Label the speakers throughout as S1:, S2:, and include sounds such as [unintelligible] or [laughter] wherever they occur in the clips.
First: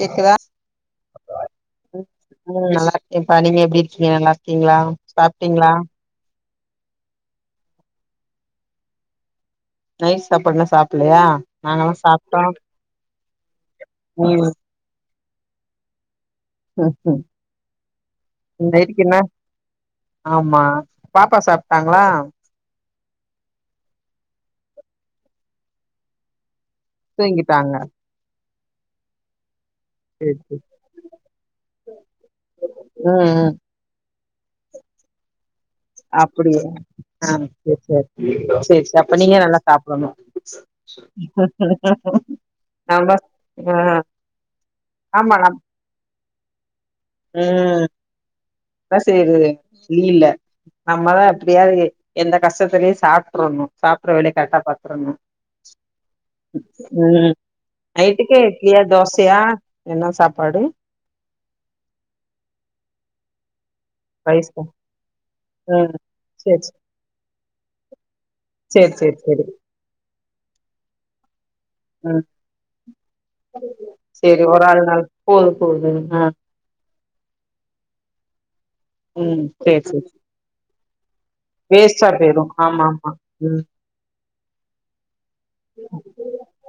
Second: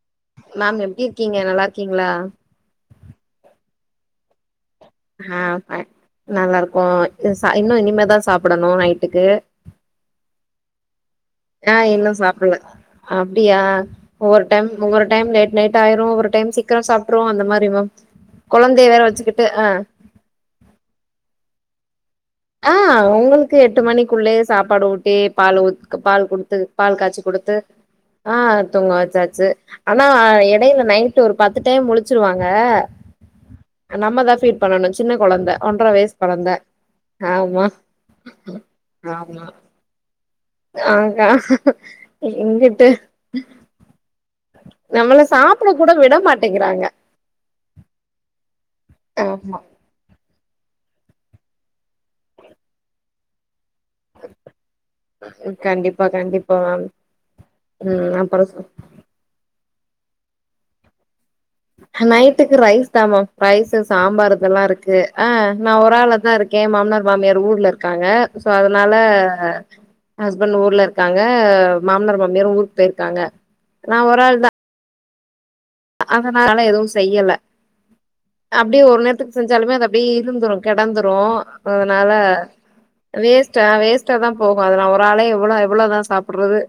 S1: கேக்குதா
S2: மேம் எப்டி இருக்கீங்க நல்லா இருக்கீங்களா
S1: ம் நல்லா இருக்கேன்ப்பா நீங்க எப்புடி இருக் கீங்க நல்லா இருக்கீங்களா
S2: ஆ
S1: சாப்ட்டீங்களா
S2: ஃபைன் நல்லா இருக்கோ ச இன்னு இனிமேதா சாப்டணு நைட்டுக்கு
S1: நைட் சாப்பாடு இன்னு சாப்
S2: ஆ இன்னு சாப்டல அப்புடியா ஒவ்வொரு
S1: ம்
S2: டைம் ஒவ்வொரு டைம் லேட் நைட் ஆயிரு ஒவ்வொரு டைம் சீக்கிரோ சாப்ட்டுருவோ அந்த மாரி மேம்
S1: இந்த
S2: கொழந்தைய வேற
S1: இருக்கு இன்னு
S2: வச்சுக்கிட்டு ஆ
S1: ஆமா பாப்பா சாப்ட்டாங்களா
S2: ஆ உங்களுக்கு எட்டு மணிக்குள்ளே சாப்பாடு ஊட்டி பாலு உத் பால் குடுத்து பால் காய்ச்சி குடுத்து
S1: தூங்கிட்டாங்க
S2: ஆ தூங்க வச்சாச்சு ஆனா
S1: சேரி சேரி
S2: எடையில நைட்டு ஒரு பத்து டைம் முழுச்சிருவாங்க
S1: ம் ம்
S2: நம்மதா ஃபீட் பண்ணனு சின்ன கொழந்த ஒன்ற வைஸ் கொழந்த
S1: அப்டியா ஆ
S2: ஆமா
S1: சேரி சேரி சேரி சேரி அப்ப நீங்க
S2: ஆமா
S1: நல்லா சாப்டணு
S2: ஆ கா எங்குட்டு
S1: நம்ம ஆ
S2: நம்மள சாப்பிட கூட விட மாட்டேங்கிறாங்க
S1: உ என்ன செய்றது
S2: ஆமா
S1: லீல நம்மதா எப்புடியாது எந்த கஷ்டத்துலயு சாப்ட்டுறணு சாப்பிடற வேலைய கரெக்டா பாத்துறனு
S2: கண்டிப்பா கண்டிப்பா மேம்
S1: ம்
S2: ம்
S1: நைட்டுக்கு
S2: அப்புறம் சொ
S1: இட்லியா தோசையா என்ன சாப்பாடு
S2: நைட்டுக்கு ரைஸ் தா மேம் ரைஸ் சாம்பார்
S1: ரைஸா
S2: இதெல்லா இருக்கு ஆ நா ஒரு
S1: ம்
S2: ஆள்ளா தா
S1: சேர்
S2: இருக்கே மாமனார் மாமியார் ஊர்ல இருக்காங்க சோ
S1: சேர்
S2: அதனால
S1: சேர் சேரி
S2: ஹஸ்பண்ட் ஊர்ல இருக்காங்க மாமனார்
S1: ம்
S2: மாமியார் ஊருக்கு போயிருக்காங்க நா ஒரு ஆள் தா
S1: போது போதும் அ
S2: அதனால எதுவு செய்யல அப்டியே ஒரு நேரத்துக்கு
S1: ம்
S2: செஞ்சாலுமே
S1: சேர்
S2: அது
S1: சேர்
S2: அப்படியே இருந்துரு கெடந்துரு ரு
S1: வேஸ்ட்டா
S2: அதனால
S1: போயிரு ஆமா ஆமா ம்
S2: வேஸ்ட்ட வேஸ்ட்டா தா போகு அத நா ஒரு ஆளே இவ்ளோ இவ்வளோதா சாப்புட்றது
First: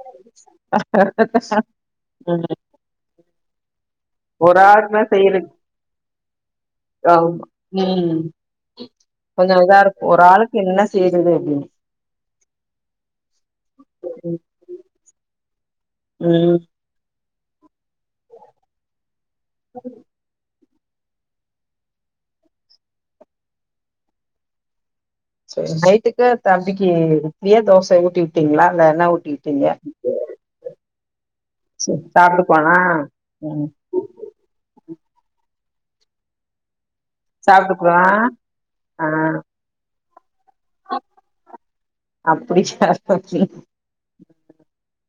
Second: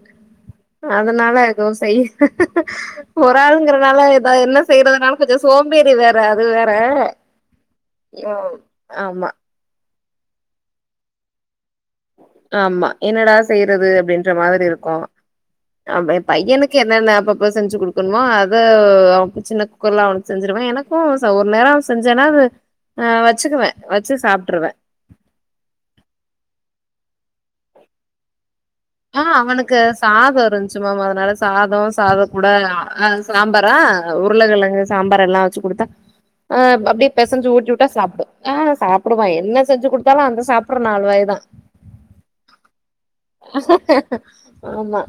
S2: அதனால எதுவு செய்யல்ல
S1: ம்
S2: ஒராளுங்கிறது னால எதா என்ன
S1: ஒரு ஆளுக்குனா
S2: செய்றதுனாலு கொஞ்ச
S1: செய்யறக்கு
S2: சோம்பேறி வேற அது வேற ஆமா
S1: கொஞ்ச இதா இருக்கு ஒராளுக்கு என்ன செய்றது அப்டின்னு
S2: ஆமா என்னடா செய்றது அப்டின்ற மாதிரி இருக்கு ஆமா எ
S1: ம்
S2: பையனுக்கு என்னென்ன அப்பப்ப செஞ்சு குடுக்கணுமோ அத சின்ன குக்கர்ல அவனுக்கு செஞ்சுருவே எனக் க்கு ச ஒரு நேர செஞ்சேன்னா அது அ வச்சுக்குவே வச்சு சாப்ட்ருவே
S1: செரி நைட்டுக்கு தம்பிக்கு இட்லியா தோச ஊட்டி விட்டீங்ளா
S2: ஆ அவனுக்கு சாத இருந்துச்சு மேம் அதனால சாதோ
S1: சேரி
S2: சாதக் கூட
S1: சாப்ட்டுக்குவானா
S2: ஆ
S1: ம்
S2: சாம்பாரா அ உருளக்கெழங்கு சாம்பாரெல்லா வச்சு குடுத்தா ஆ அப்டப்டே பெசஞ்சு ஊட்டி விட்டா
S1: சாப்ட்டுக்குவானா
S2: சாப்டு ஆ
S1: ஆ
S2: சாப்டுவா என்ன செஞ்சு குடுத்தாலு அந்த சாப்ட்ற நாலு வாய்தா உஹ
S1: அப்டி சாப்ட்டாகே
S2: ஆமா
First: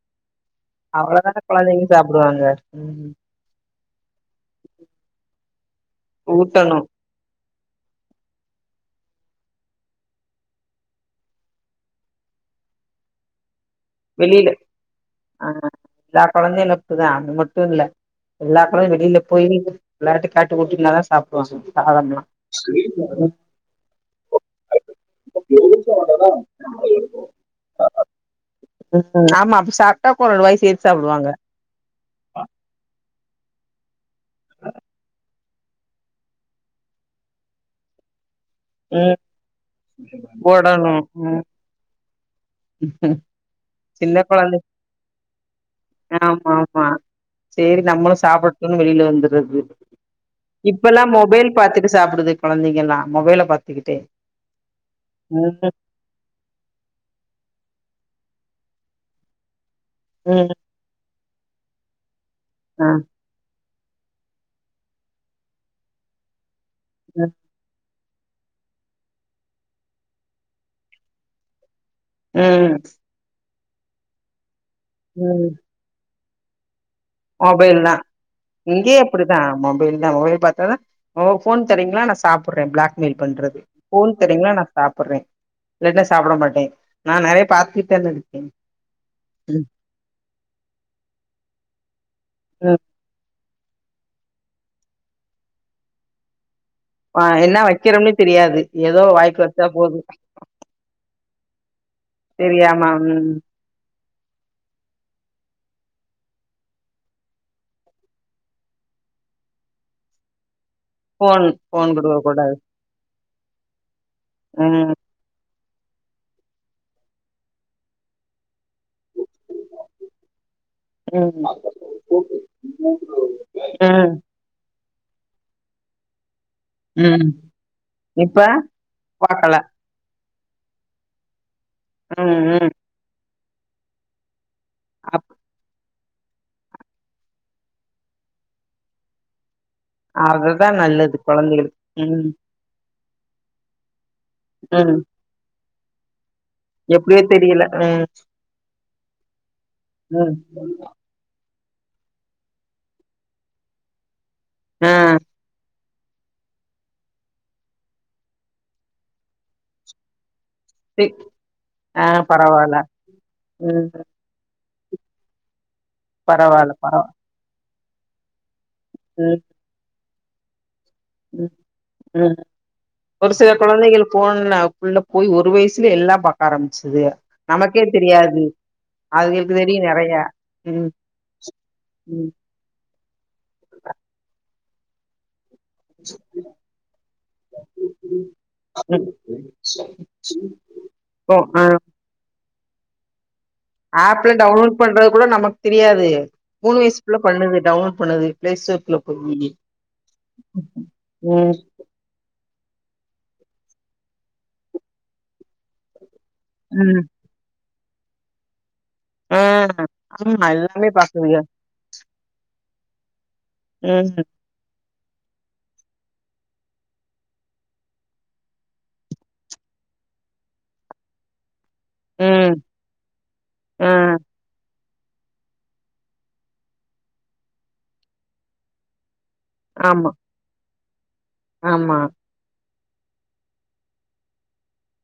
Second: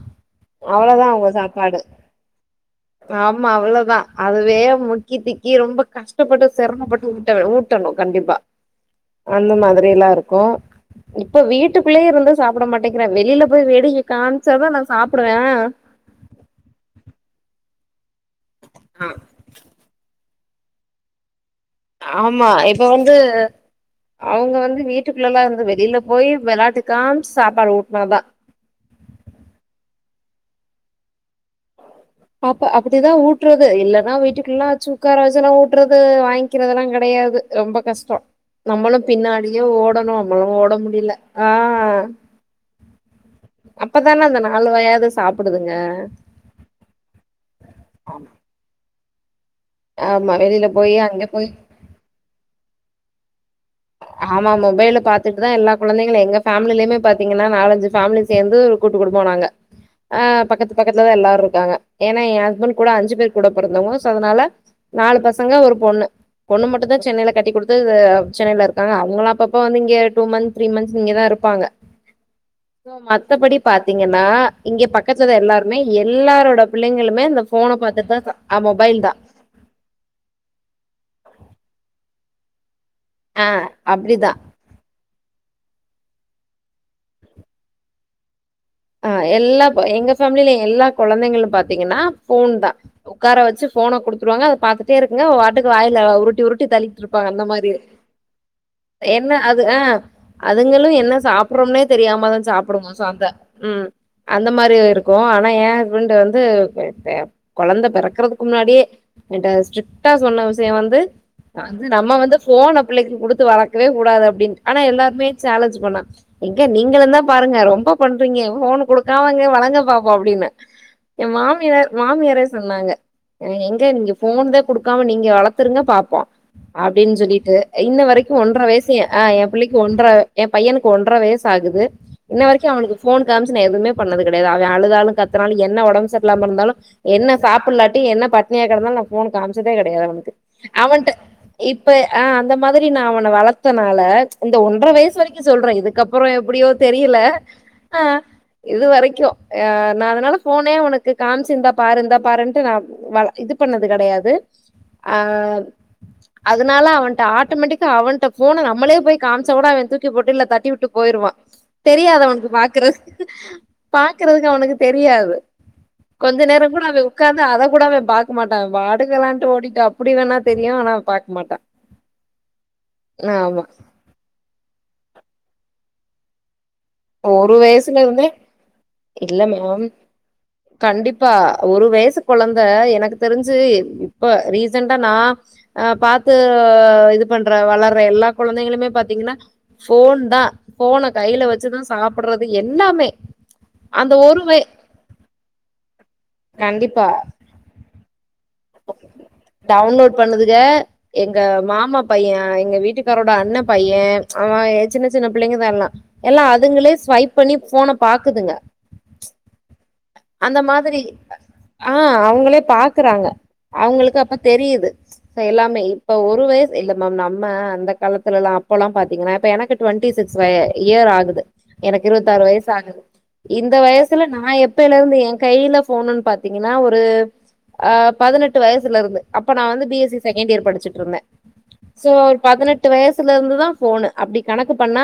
S2: அவளதா அவெ
S1: அவ்வளவுதான
S2: சாப்பாடு
S1: குழந்தைங்க சாப்பிடுவாங்க ம்
S2: ஆமா அவ்ளதா அதுவே முக்கி திக்கி ரொம்ப கஷ்டப்பட்டு
S1: ஊட்டணு
S2: சிரமப்பட்டு ஊட்ட ஊட்டணு கண்டிப்பா அந்த மாதிரியெல்லா இருக்கு இப்ப வீட்டுக்குள்ளே இருந்து சாப்ட மாட்டேங்கிறா வெளில ல வேடிக்க
S1: வெளியில
S2: காம்ச்சாதா நா சாப்டுவே
S1: ஆ எல்லா குழந்தையு அப்படிதா அது மட்டு இல்ல எல்லா கொழந்தையு வெளில போய் வெளாட்டு காட்டி உட்டுனா தா சாப்
S2: ஆமா இப்ப வந்து அவ்ங்க வந்து வீட்டுக்குள்ளலா இருந்து வெளில போய் வெளாட்டு காம்சு சாப்பாடு ஊட்னாதா
S1: ஆமா அப்டி சாப்ட்டாக்கொரு ரெண்டு வாயி சேத்து சாப்டுவாங்க
S2: பப்ப அப்டிதா ஊட்றது இல்லனா வீட்டுக்குள்ளலா வச்சு உக்கார வச் சு ஊட்றது வாய்ங்க்கிறதெல்லா கெடையாது ரொம்ப கஷ்டோ நம்மளு
S1: ம்
S2: பின்னாடியே ஓடணு என்னால ஓட
S1: போடணு
S2: முடிய்ல
S1: ம்
S2: ஆ
S1: சின்ன
S2: அப்பதான அந்த
S1: கொழந்த
S2: நாலு வாயாவது சாப்பிடுதுங்க
S1: ஆமாம்மா சேரி நம்மளு சாப்புட்டுணு வெளில வந்
S2: ஆமா வெளியில போய்
S1: இப்பலா
S2: அங்க போய்
S1: மொபைல் பாத்துட்டு சாப்புடுது கொழந்தைங்கள்லா மொபைல பாத்
S2: ஆமா மொபைல்ல பாத்துட்டுதா எல்லா கொழந்தைங்களு எங்க ஃபேம்லிலயுமே பாத்தீங்கனா நாலஞ் சு ஃபேம்லி சேந்து கூட்டு குடும்ப நாங்க ஆ
S1: ம்
S2: பக்கத்து பக்கத்துல தா எல்லாரு இருக்காங்க எ எ ஹஸ்பண்ட்
S1: ஆ
S2: கூட அஞ்சு பேரு கூட பொறந்தவ்ங்க சோ அதுனால நாலு பசங்க ஒரு பொண்ணு பொண்ணு மட்டு தா
S1: ம்
S2: சென்னைல கட்டி குடுத்து வ சென்னைல இருக்காங்க அவ்ங்களு அப்பப்ப வந்து இங்க டூ மந்த் த்ரீ மந்த்ஸ் இங்கதா இருப்பாங்க
S1: ம்
S2: மத்தபடி பாத்தீங்கனா இங்க பக்கத்துலதா
S1: ம்
S2: எல்லாருமே எல்லாரோட பிள்ளையு இந்த ஃபோன பாத்துட்தா சா
S1: இங்கேயு அப்டிதா மொபைல் தா மொபைல் பாத்து ஒங்க ஃபோன் தரீங்ளா நா சாப்பிட்றே பிளாக்மெயில்
S2: ஆ
S1: பண்றது ஃபோன்
S2: அப்டிதா
S1: தரீங்களா நா சாப்பிட்றே இல்லைட்னா சாப்புட மாட்டே நா நெறைய டாப்பி பண்ணது
S2: ஆ எல்லாப்ப எங்க ஃபேம்லில எல்லா கொழந்தைங்களு பாத்தீங்கனா ஃபோன் தா
S1: ம்
S2: ஒக்கார வச் ச்சு ஃபோன குடுத்துருவாங்க அத பாத்துட்டே இருக்குனு அது வாட்டுக்கு வாய்ல உருட்டி உருட் ட்டி
S1: ஆ
S2: தள்ளிட்ருப்பாங்க அந்த
S1: என்ன
S2: மாரி
S1: வைக்கிறோம்னே தெரியாது ஏதோ
S2: என்ன
S1: வாய்க்கு
S2: அது
S1: வச்சா
S2: அ
S1: போது
S2: அதுங்களு என்ன சாப்ட்ற றம்னே தெரியாம தா
S1: தெரியாம
S2: சாப்டணு சோ அந்த
S1: ம்
S2: ம் அந்த மாரி இருக்கு ஆனா எ ஹஸ்பண்ட் வந்து எப்ப கொழந்த பெறக்றதுக்கு முன்னாடியே என்ட்ட ஸ்ட்ரிக்டா சொன்ன விஷ் ய வந்து
S1: ஃபோன்
S2: அது
S1: ஃபோன்
S2: நம்ம
S1: குடுக்க
S2: வந்து
S1: கூடாது
S2: ஃபோனப் பிள்ளைக்கு குடுத்து வளக்கவே கூடாது அப்டின்னு ஆனா
S1: ம்
S2: எல்லாருமே சேலஞ்ஜு பண்ணோ எங்க நீங்களுந்தா பாருங்க ரொம்ப பண் றீங்க ஃபோனு குடுக்காம நீங்க வளங்க பாப்போ அப்டின்னு எ
S1: ம்
S2: மாமியார் மாமியாரே சொன்னாங்க அ எங்க நீங்க
S1: ம்
S2: ஃபோன் தா குடுக்காம நீங்க வளத்துருங்க பாப்போ அப்டின்
S1: ம்
S2: சொல்லிட்டு இன்ன வரைக்கு
S1: இப்ப
S2: ஒன்ற்ர வயசு எ அ எ
S1: பாக்கல
S2: பிள்ளைக் ஒன்ற்ர எ பையனுக்கு ஒன்ற்ர வயசு ஆகுது
S1: ம்
S2: இன்ன வரிக்கு
S1: ம்
S2: அவனுக்கு ஃபோனு காம்ச்சு நா எதுவுமே பண்ணது கெட டயாது அவ அழுதாலு
S1: அப்
S2: கத்தனாலு என்ன ஒடம்பு சர்ல்லாம இருந்தாலு என்ன சாப்புல்லாட்டி என்ன பட்னியா கெடந்தாலு நா ஃபோனு காமிச் சதே கெடையாது அவனுக்கு
S1: அதுதான்
S2: அவன்ட
S1: நல்லது கொழந்தைகளுக்கு
S2: இப்ப அ
S1: ம்
S2: அந்த மாதிரி நா அவ ன வளத்தனால இந்த ஒன்ற்ர
S1: ம்
S2: வயசு வரிக்கு சொல்றே இதுக்கப்புறோ எப்புடியோ தெரியில
S1: எப்டியோ தெரியல
S2: அ
S1: ம்
S2: இது வரைக்கு அ நா
S1: ம்
S2: அதனால ஃபோனே அவனுக்கு காம்ச்சிந்தா பாருந்தா பாருன்ட்டு நா வ இது பண்ணது கெடயாது
S1: ஆ
S2: அ அதனால அவன்ட ஆட்டமேட்டிக்கா அவன்ட ஃபோன நம்மளே போய் காம்ச்சகூட அவ தூக்கி போட்டு இல்ல த ட்டி வுட்டு
S1: தி
S2: போய்ருவா
S1: ஆ
S2: தெரியாது அவுனுக்கு
S1: பரவால்ல
S2: பாக்குறது
S1: ம்
S2: பாக்குறதுக்கு அவுனுக்கு தெரியாது கொஞ்ச
S1: பரவால்ல
S2: நேரங் கூட அவ
S1: பரவா
S2: உக்காந்து அத கூட அவ பாக்க மாட்டா அவ் பாடுக்கு
S1: ம்
S2: வெளான்ட்டு ஓடிட்டு அ ப்புடி வேணா தெரியு ஆனா
S1: ம் ம் ஒரு சில
S2: ஆமா
S1: குழந்தைகள் போன்னா உள்ள போயி ஒரு வய்ஸ்லே எல்லா பாக்காரம்
S2: ஒரு வயசுல இருந்தே இல்ல
S1: அதுகளுக்கு தெரியு
S2: மேம்
S1: நெறைய ம்
S2: கண்டிப்பா ஒரு வயசு
S1: ம்
S2: கொழந்த எனக்கு தெரிஞ்சு இப்ப ரீ ஜன்டா நா அ பாத்து இது பண்ற வளர்ற எல்லா
S1: ம்
S2: குழந்தைங்கமே பாத்தீங்கன்னா ஃபோன் தா ஃபோன
S1: ஓ
S2: கைல
S1: ஆ
S2: வச்சுதா சாப்பிடுறது எல்லாமே அந்த
S1: ஆப்ல
S2: ஒரு வய
S1: டவுன்லோட் பண்றது கூட நமக் தெரியாது மூணு வயசு
S2: கண்டிப்பா
S1: புள்ள பண்ணுது டவுன்லோட் பண்ணுது பிளே ஸ்டோர்குள்ள போயி
S2: டவுன்லோட் பண்ணுதுக எங்க
S1: ம்
S2: மாமா பைய எங்க வீட்டுக்காரோட அண்ண பையே அவ எ சின்ன சின்ன பிள்ளைங்கதா எல்லா எல்லா அதுங்களே
S1: ம்
S2: ஸ்வைப் பண்ணி ஃபோன பாக்குதுங்க
S1: ஆ ஆமா
S2: அந்த
S1: எல்லாமே
S2: மாதிரி
S1: பாக்குதுக
S2: அ அவுங்களே பா க்குறாங்க அவுங்களுக்கு
S1: ம்
S2: அப்ப தெரியுது சோ எல்லாமே இப்போ ஒரு வயசு இல்ல மேம் நம்ம அந்த காலத்துலெல்லா அப்போல்லா பாத்தீங்கனா இப்ப எனக்கு ட்வெண்ட்டி சிக் ஸ் வய இயர் ஆகுது எனக்கு இருவத்தாறு
S1: ம்
S2: வயசாகுது இந்த
S1: ஆ
S2: வயசுல நா எ ப்பேலருந்து எ கையில போணுன் பாத்தீங்கன்னா ஒரு அ பதனெட்டு வயசுல இருந்து அப்ப நா வந்து பி
S1: ஆமா
S2: எஸ் சி செகண்ட் இயர் படிச்சிட்ருந்தே
S1: ஆமா.
S2: சோ ஒரு பதனெ ட்டு வயசுல இருந்துதா ஃபோனு அப்டி கணக்கு பண்ணா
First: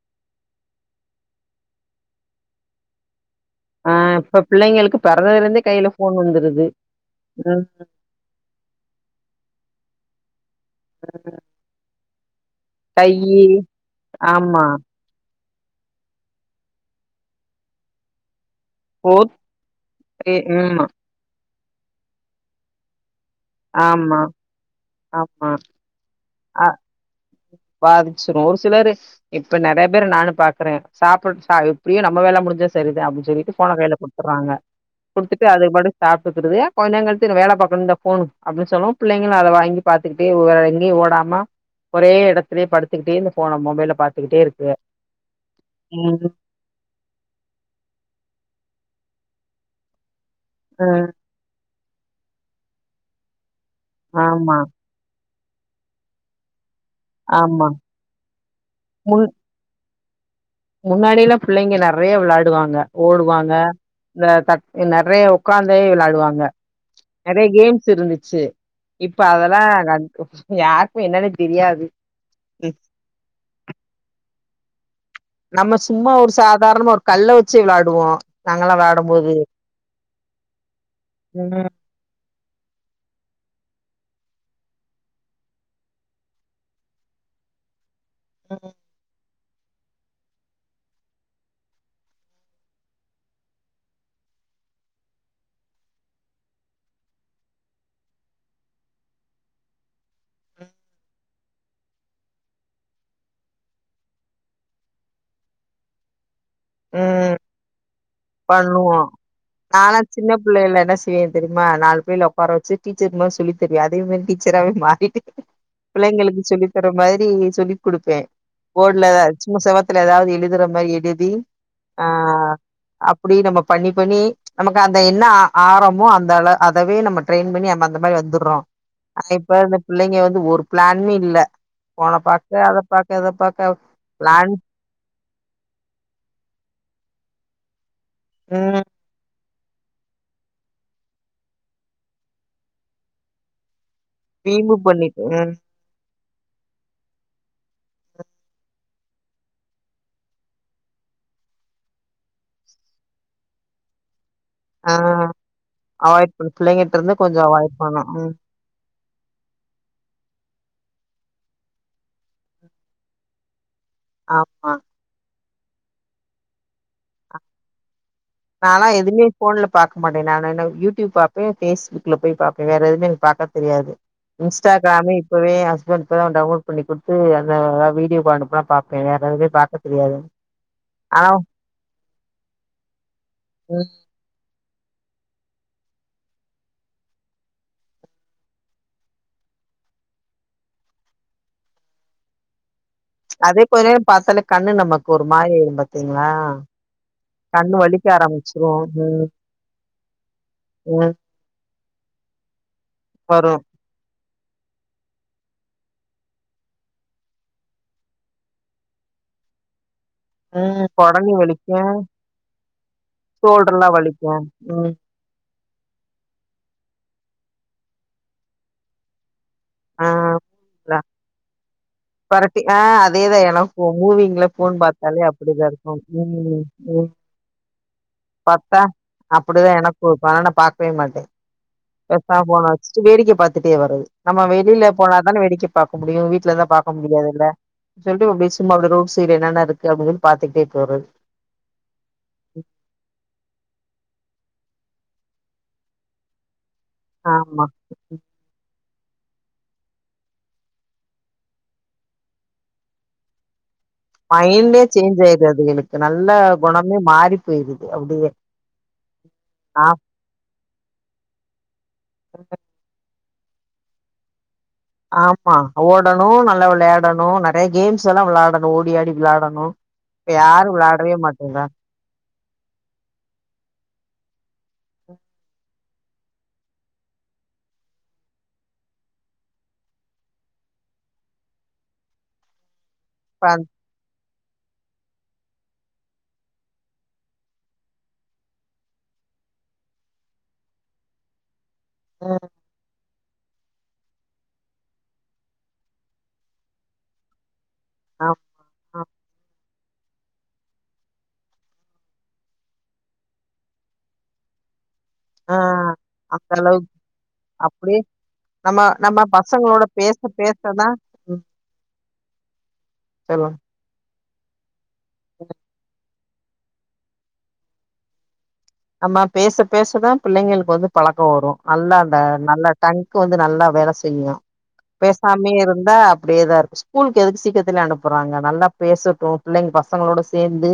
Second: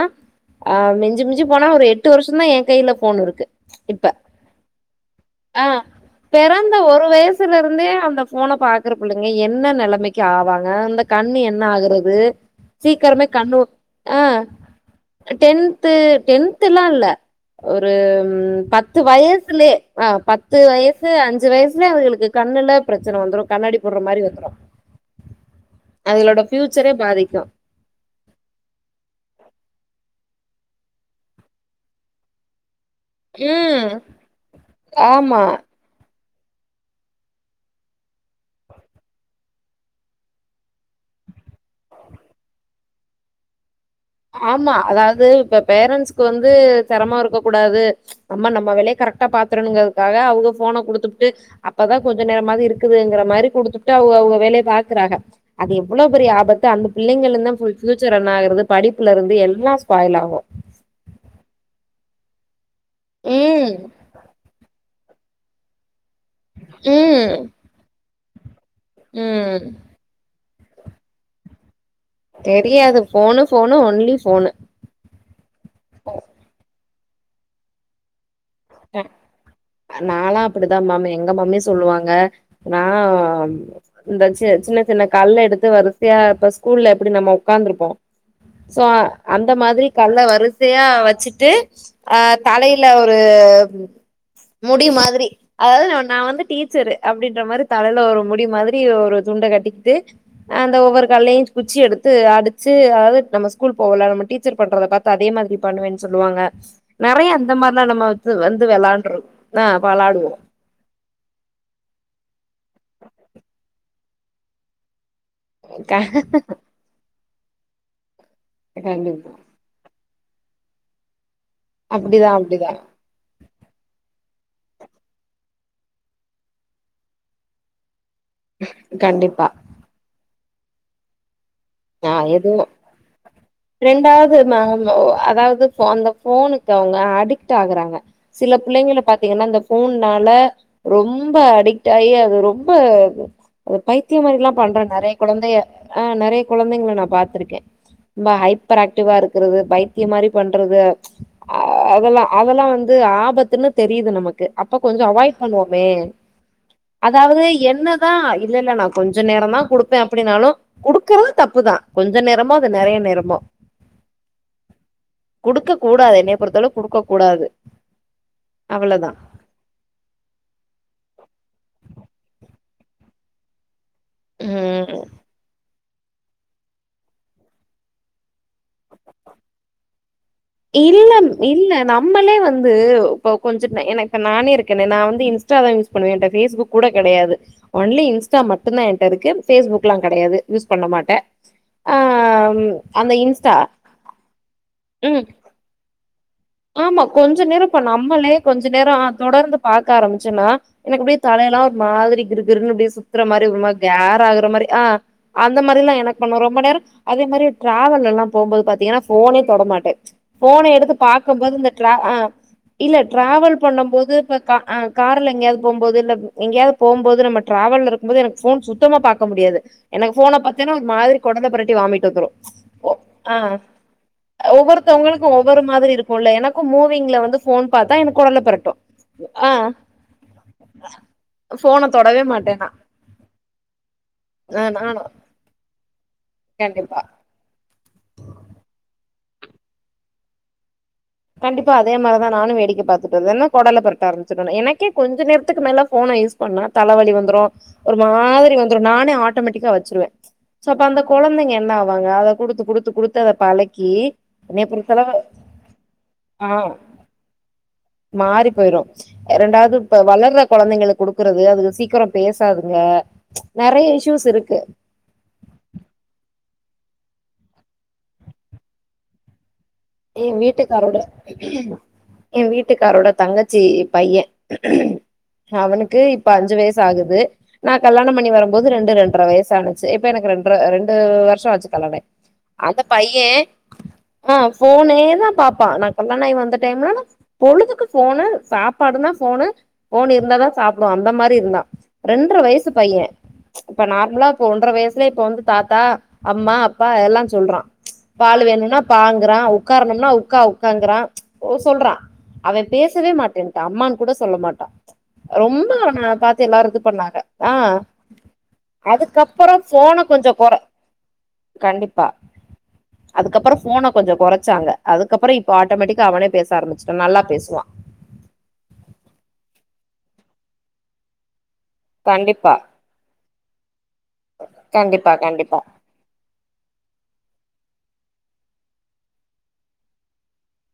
S2: அ மிஞ்சு மிஞ்சி போனா ஒரு எட்டு வருஷந்தா எ கைல ஃபோன் இருக்கு
S1: ஆ
S2: இப்ப
S1: பிள்ளைங்களுக்கு பிறந்ததுலருந்தே
S2: அ
S1: கையில ஃபோன் வந்துருது.
S2: பெறந்த ஒரு வயசுல
S1: ம்
S2: இருந்தே இந்த ஃபோன பாக்குற புள்ளைங்க என்ன நெலைமைக்கு ஆவாங்க இந்த கண்ணு என்ன ஆகுறது சீக்கிரமே
S1: கையி
S2: கண்ணூ அ
S1: ஆமா.
S2: டென்த்து டென்த்தெல்லா இல்ல ஒரு ம் பத்து
S1: ஃபோர்த்
S2: வயசுலே அ
S1: டே
S2: பத்து
S1: ம்
S2: வயசு அஞ்சு வயஸ்லே அவுகளுக்கு கண்ணுல ப்ரெச்சன வந்துரு கண்ணாடி போட்ற
S1: ஆமா,
S2: மாரி வந்துரு அவுகளோட ஃபியூச்சரே பாதிக்
S1: பாதிச்சிடு ஒரு சிலரு இப்ப நெறைய பேரு நானு பாக்குறே சாப்பிட் அ எப்டியு நம்ம வேல முடிஞ்சா செரிதா அப்டின் சொல்லிட்டு ஃபோன
S2: ம்
S1: கைல குத்துட்றாங்க குடுத்துட்டு
S2: ஆமா
S1: அதுங்பாட்டுக் சாப் டுட்டுது கொஞ்நேர் கழ்ச்சு நா வேல பாக்குன் இந்த ஃபோனு அப்டின் சொல்லோ பிள்ளைகளு அத வாங்கி பாத்துக்கிட்டே ஒ வேர எங்கியு ஓடாம ஒரே எடத்திலே படுத்துக்கிட்டே இந்த ஃபோன மொபைல பாத்துக்கிட்டே இருக்குக.
S2: ஆமா அதாவ்து இப்ப பேரண்ட்ஸ்கு
S1: ம்.
S2: வந்து செரம்மா இருக்க கூடாது நம்ம நம்ப வேலய கரெக் டா பாத்துறங்கிறதுக்காக அவுங்க ஃபோன
S1: ம்.
S2: குடுத்புட்டு அப்பதா கொஞ்ச நேரமாது இருக்குதுங்கிற மாரி குடுத்து ட்டா அவுக அவுக
S1: ஆமா,
S2: வேலய பாக்குறாக அது எவ்வுளோ பெரிய ஆபத்து அந்த பிள்ளைகள்ந்தா ஃபு
S1: ஆமா.
S2: ஃபியூச்சர் என்ன ஆகுறது படிப்புலருந்து எல்லா ஸ்பாயில் ஆவு
S1: முன்னாடியில பிள்ளைங்க நெறைய விளாடுவாங்க ஓடுவாங்க
S2: ம்.
S1: இந்த த நெறைய உக்காந்தே விளாடுவாங்க
S2: ம்.
S1: நெறைய கேம்ஸ் இருந்துச்சு இப்ப
S2: ம்.
S1: அதெல்லா இ யார்க்மே என்னன்னே தெரியாது ம்.
S2: தெரியாது ஃபோனு ஃபோனு ஒன்லி ஃபோனு
S1: நம்ம சும்மா ஒரு சாதார்ணமா ஒரு கல்ல வச்சி வ்ளாடுவோ
S2: ம் நால்லா அப்டிதா மேம் எங்க மாம்யா
S1: ம்
S2: சொல்லுவாங்க நா இந்த ச சின்ன சின்ன கல்ல எடுத்து வருசையா இப்ப ஸ்கூல்ல எப்டி நம்ம உக்காந்துருப்போ சோ அ அந்த மாதிரி கல்ல வருசையா வச்சிட்டு ஆ தலையில ஒரு ஆ முடி மாதிரி அதாது ந ஒன் நா வந்து டீச்சரு அப்டின்ற மாரி தலைல ஒரு முடி மாதிரி ஒரு சு உண்டகடிக்ட்டு அந்த ஒவ்வொரு கல்லையு குச்சி எடுத்து அடிச்சி அதாவ்து நம்ம ஸ்கூல் போல நம்ம டி டீச்சர் பண்றத பாத்து அதே மாதிரி பண்ணுவேன் சொல்லுவாங்க நறைய
S1: ம்
S2: அந்த மாரிதா நம்ம வந்து வந்து
S1: பண்ணுவோ
S2: வெளாண்டுரு ஆ
S1: நானா
S2: வெளாடுவோ
S1: சின்னப் புள்ளையில என்ன செய்வே தெரியுமா நாலு பிள்ளையல உக்கார வச்சி டீச்சர் மாரி சொல்லி தெரியு அதே மேரி டீச்சராவே மாறிட்டு
S2: க
S1: புள்ளைங்களுக்கு சொல்லி தர்ற மாதிரி சொல்லிக் குடுப்பே போட்ல
S2: கண்டிப்பா
S1: சும்மா செவத்துல ஏதாவ்து எழுதுற மாரி எழுதி
S2: அப்டிதா அப்டிதா
S1: [unintelligible] நம்மொ பண்ணி பண்ணி நமக்கு அந்த என்ன ஆ ஆரமோ அந்தாள அதவே நம்ம ட்ரெயின் பண்ணி நம்ம அந்த மாரி வந்துர்றோ ஆனா
S2: கண்டிப்பா
S1: இப்ப அந்த பிள்ளைங்க வந்து ஒரு ப்ளாணுமே இல்ல ஃபோன பாக்க அதப் பாக்க இத பாக்க
S2: ரெண்டாவ்து
S1: பிளான்
S2: ம ம ஒ அதாவ்து ஃபொ அந்த ஃபோனுக்கு அவுங்க அடிக் ட் ஆகுறாங்க சில
S1: ம்
S2: புள்ளைங்கள பாத்தீங்கன்னா அந்த ஃபோன்னால ரொம்ப அடிக்ட் ஆயி அது ரொம்ப அ பைத்திய மாரில்லா
S1: வீம்பு
S2: பண்ற நறைய
S1: பண்ணிட்டு ம்
S2: கொழந்தைய ஆ நறைய கொழந்தைங்ள நா பாத்துர்க்கே ரொம்ப ஹைப்பர் ஆக்டிவா இருக்குறது பைத்தியொ மாரி பண்றது அதெல்லா அதெல்லா வந்து து ஆபத்துன்னு தெரியிது நமக்கு அப்பொ
S1: ஆ
S2: கொஞ்சொ அவாய்ட் பண்ணுவோமே
S1: அவாய்ட் பண்ண பிள்ளைங்கிட்ட இருந்து கொஞ்சோ
S2: அதாவது
S1: அவாய்ட் பண்ணு
S2: என்னதா
S1: ம்
S2: இல்லல்ல நா கொஞ்ச நேரந்தா குடுப்பே அப்டின்னாலு குடுக்குறது தப்புதா கொஞ்ச நேரமோ அது நெறைய நேரமோ
S1: ஆமா
S2: குடுக்கக் கூடாது என்னைய பொருத்தளவு குடுக்கக் கூடாது
S1: நால்லா
S2: அவ்வளதா
S1: எதுமே ஃபோன்ல பாக்க மாட்டே நானா என்ன யூடியூப் பாப்பே ஃபேஸ்புக்ல போய் பாப் பே வேற எதுமே எனக் பாக்க தெரியாது
S2: ம்
S1: இன்ஸ்டாக்ராமே இப்பவே ஏ அஸ் ஸ்பண்ட் இப்பதா டவுன்லோட் பண்ணிக் குடுத்து அந்த வீடியோவ அனுப்பு நா பாக்குறே வேற எதுமே பாக்கத் தெரியாது
S2: இல்ல
S1: ஆனா
S2: இல்ல நம்மளே வந்து இப்ப கொஞ்சொ ந
S1: ம்
S2: எனக்கு நானே இருக் கனே நா வந்து இன்ஸ்ட்டாதா யூஸ் பண்ணுவே ஏன்ட்ட ஃபேஸ்புக் கூட கெடையாது ஒன்லி இன்ஸ்ட்டா மட்டுந்தா என்ட்ட இருக்கு ஃபேஸ் புக்லா கடையாது யூஸ் பண்ண மாட்ட ஆ ம்
S1: அதே கொஞ்ச நேரொ பாத்தாலே கண்ணு நமக்கு
S2: ம்
S1: ஒரு மாரியாய்ரு பாத்தீங்ளா
S2: ஆமா கொஞ்ச நேரொ இப்ப நம்பளே கொஞ்ச நேரொ அ
S1: ம்
S2: தொடர்ந்து பாக்க ஆரம்பிச்சன்னா
S1: ம்
S2: எனக்கப்டியே தல ல்லா ஒரு மாதிரி கிறு கிறுனுஅப்டியே சுத்துற மாரி
S1: வரு
S2: ஒரு மா கேரா க்ற மாரி ஆ அந்த மாரில்லா எனக்கு பண்ணு ரொம்ப நேரொ அதே மாரி ட்ராவல்லெல்லா போம்போது பாத்தீங்கன்னா ஃபோனே தொட மாட்டே ஃபோன
S1: ம்
S2: எடுத்து பாக்
S1: கொடலி
S2: கம்போது இந்த
S1: வலிக்கு
S2: ட்ரா ஆ இல்ல ட்ராவல்
S1: ஷோல்டர்லா
S2: பண்ணம் போது
S1: வலிக்கு
S2: இப்ப க அ
S1: ம்
S2: கார்ல எங்கயாது போம்போது இல்ல எங்கியாது போம்போது நம்ம ட்ராவல்ல இருக்கும்போது எனக்கு ஃபோன் சுத்தமா பாக்க முடியாது எனக்கு ஃபோன பாத்தேனா ஒரு மாரி கொடல பொரட்டி வாமிட் வந்துரு
S1: பரட்டி ஆ
S2: ஓ
S1: அதேதா
S2: ஆ
S1: எனக்கு மூவிங்ல ஃபோன் பாத்தாலே
S2: ஒவ்வொருத்தவங்களுக்கும் ஒவ்வொரு
S1: அப்டிதா
S2: மாதிரி
S1: இருக்கு
S2: இருக்கும்ல
S1: ம்
S2: எனக்கும்
S1: ம்
S2: மூவிங்ல வந்து போன் பாத்தா எனக்கு கொடல பெரட்டு
S1: பாத்தா அப்டிதா எனக்கு இப்ப அனால நா பாக்கவே மாட்டே
S2: போன தொடவே
S1: [unintelligible]
S2: மாட்டேன்
S1: ஃபோன
S2: நா
S1: வச்சிட்டு வேடிக்கெ பாத்துட்டே வர்றது நம்ம
S2: ஆ
S1: வெளியில
S2: நானு
S1: போனாதானெ வேடிக்க பாக்க முடியு வீட்ல தா பாக்க
S2: கண்டிப்பா
S1: முடியாதுல்ல சொல்ட்டு அப்டியே சும்மா அப்டி ரோட் சைடு என்னான்னா இருக்கு அப்இப்டினு பாத்துக்ட்டே போறது
S2: கண்டிப்பா அதே மாரிதா நானு வேடிக்க பாத்துட்டு வந்தென்னா கொடலப் பெரட்ட ஆரமிச்சுரு ன எனக்கே கொஞ்ச நேரத்துக்கு மேல ஃபோன யூஸ் பண்ணா தல வலி வந்துரு
S1: ஆமா
S2: ஒரு மாரி வந்த்ரு நானே ஆட்டோமேட்டிக்கா வச்சிருவே சோ அப்ப அந்த கொழந்தைங்க என்ன ஆவாங்க அத குடுத்து குடுத்து குடுத்து அத பழக்கி என்னைய
S1: மைண்டே
S2: பொறுத்தளவு
S1: சேஞ்ச் ஆயிருது அது என்க்கு நல்ல
S2: ஆ
S1: குணமே மாறி போயிருது அப்டியே
S2: மாறி போயிரு ரண்டாவது
S1: ஆ
S2: இப்ப வளர்ர கொழந்தைங்களுக்கு குடுக்குறது அதுக சீக்கிர பேசாதுங்க நெறைய இஷ்யூஸ் இருக்கு
S1: ஆமா ஓடணு நல்லா விளையாடணு நெறைய கேம்ஸ்ல்லா விளாடணு ஓடி ஆடி விளாடணு
S2: எ
S1: இப்ப யாரு
S2: வீட்டுக்காரோட
S1: விளையாடவே மாட்டேன்றா
S2: என் வீட்டுகாரோட தங்கச்சி பைய அவனுக் க்கு இப்ப அஞ்சு வயிசாகுது நா கல்யாண பண்ணி வரும்போது ரெண்டு ரெண்டர வயசு ஆனச்சு இப்ப எனக்கு ரென்ட்ர ரெண்டு ஆ வருஷ ஆச்சு கல்யாணாயி அந்த பைய ஃபோனே தா பாப்பா நா கல்யாண ஆயி வந்த டைம்ல பொழுதுக்கு ஃபோனு சாப்பாடு நா ஃபோனு ஃபோன் இருந்தாதா சாப்டுவா அந்த மாரி இருந்தா ரெண்டரை வயசு பைய இப்ப நார்மலா இப்போ ஒன்றரை வயசுலய இப்ப வந்து தாத்தா அம்மா அப்பா எல்லா சொல்றா பால் வேணுன்னா பாங்குறா உக்காரணுமன்னா உக்கா உக்காருங்குறா சொல்றா அவே பேசவே மாட்டேன்டா அம்மான்கூட சொல்ல மாட்டா
S1: ஆ
S2: ரொம்ப அவனபாத்து
S1: அந்த
S2: எல்லாரு
S1: அளவுக்கு
S2: இதுபண்ணாங்க ஆ
S1: அப்டியே நம்ம நம்ம
S2: அதுக்கப்பற
S1: பசங்களோட
S2: ஃபோனை
S1: பேச
S2: கொஞ்ச கொறை
S1: பேசதா ம்
S2: கண்டிப்பா அதுக்கப்பற
S1: சொல்லுங்க
S2: ஃபோனா கொஞ் கொஞ்ச கொறைச்சாங்க அதுக்கப்பற இப்ப ஆட்டோமேட்டிக்கா அவனே பேச ஆரம்பிச்சிட்டா நல்லா பேசுவா
S1: ஆமா பேச பேசதா பிள்ளைங்களுக்கு வந்து பழக்க வரு நல்லா அந்த
S2: கண்டிப்பா
S1: நல்ல டங்க்கு வந்து நல்லா வேலை செய்யு
S2: கண்டிப்பா
S1: பேசாமே
S2: கண்டிப்பா
S1: இருந்தா அப்டியேதா இருக்கு ஸ்கூலுக்கு எதுக்கு சீக்கிரத்துலே அனுப் அப்புற அங்க நல்லா பேசட்டு பிள்ளைங்க பசங்களோட சேந்து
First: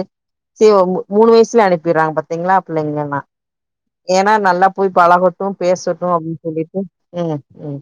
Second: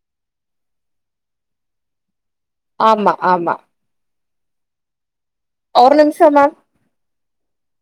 S1: சி ஒரு மூணு வயசுல அனுப்பிறாங்க பாத்தீங்ளா
S2: ஆமா ஆமா
S1: ஏனா நல்லா போய் பழகட்டு
S2: ஒரு
S1: பேசட்டு அப்படின்
S2: நிமிஷமா
S1: சொல்லிட்டு ம் ம்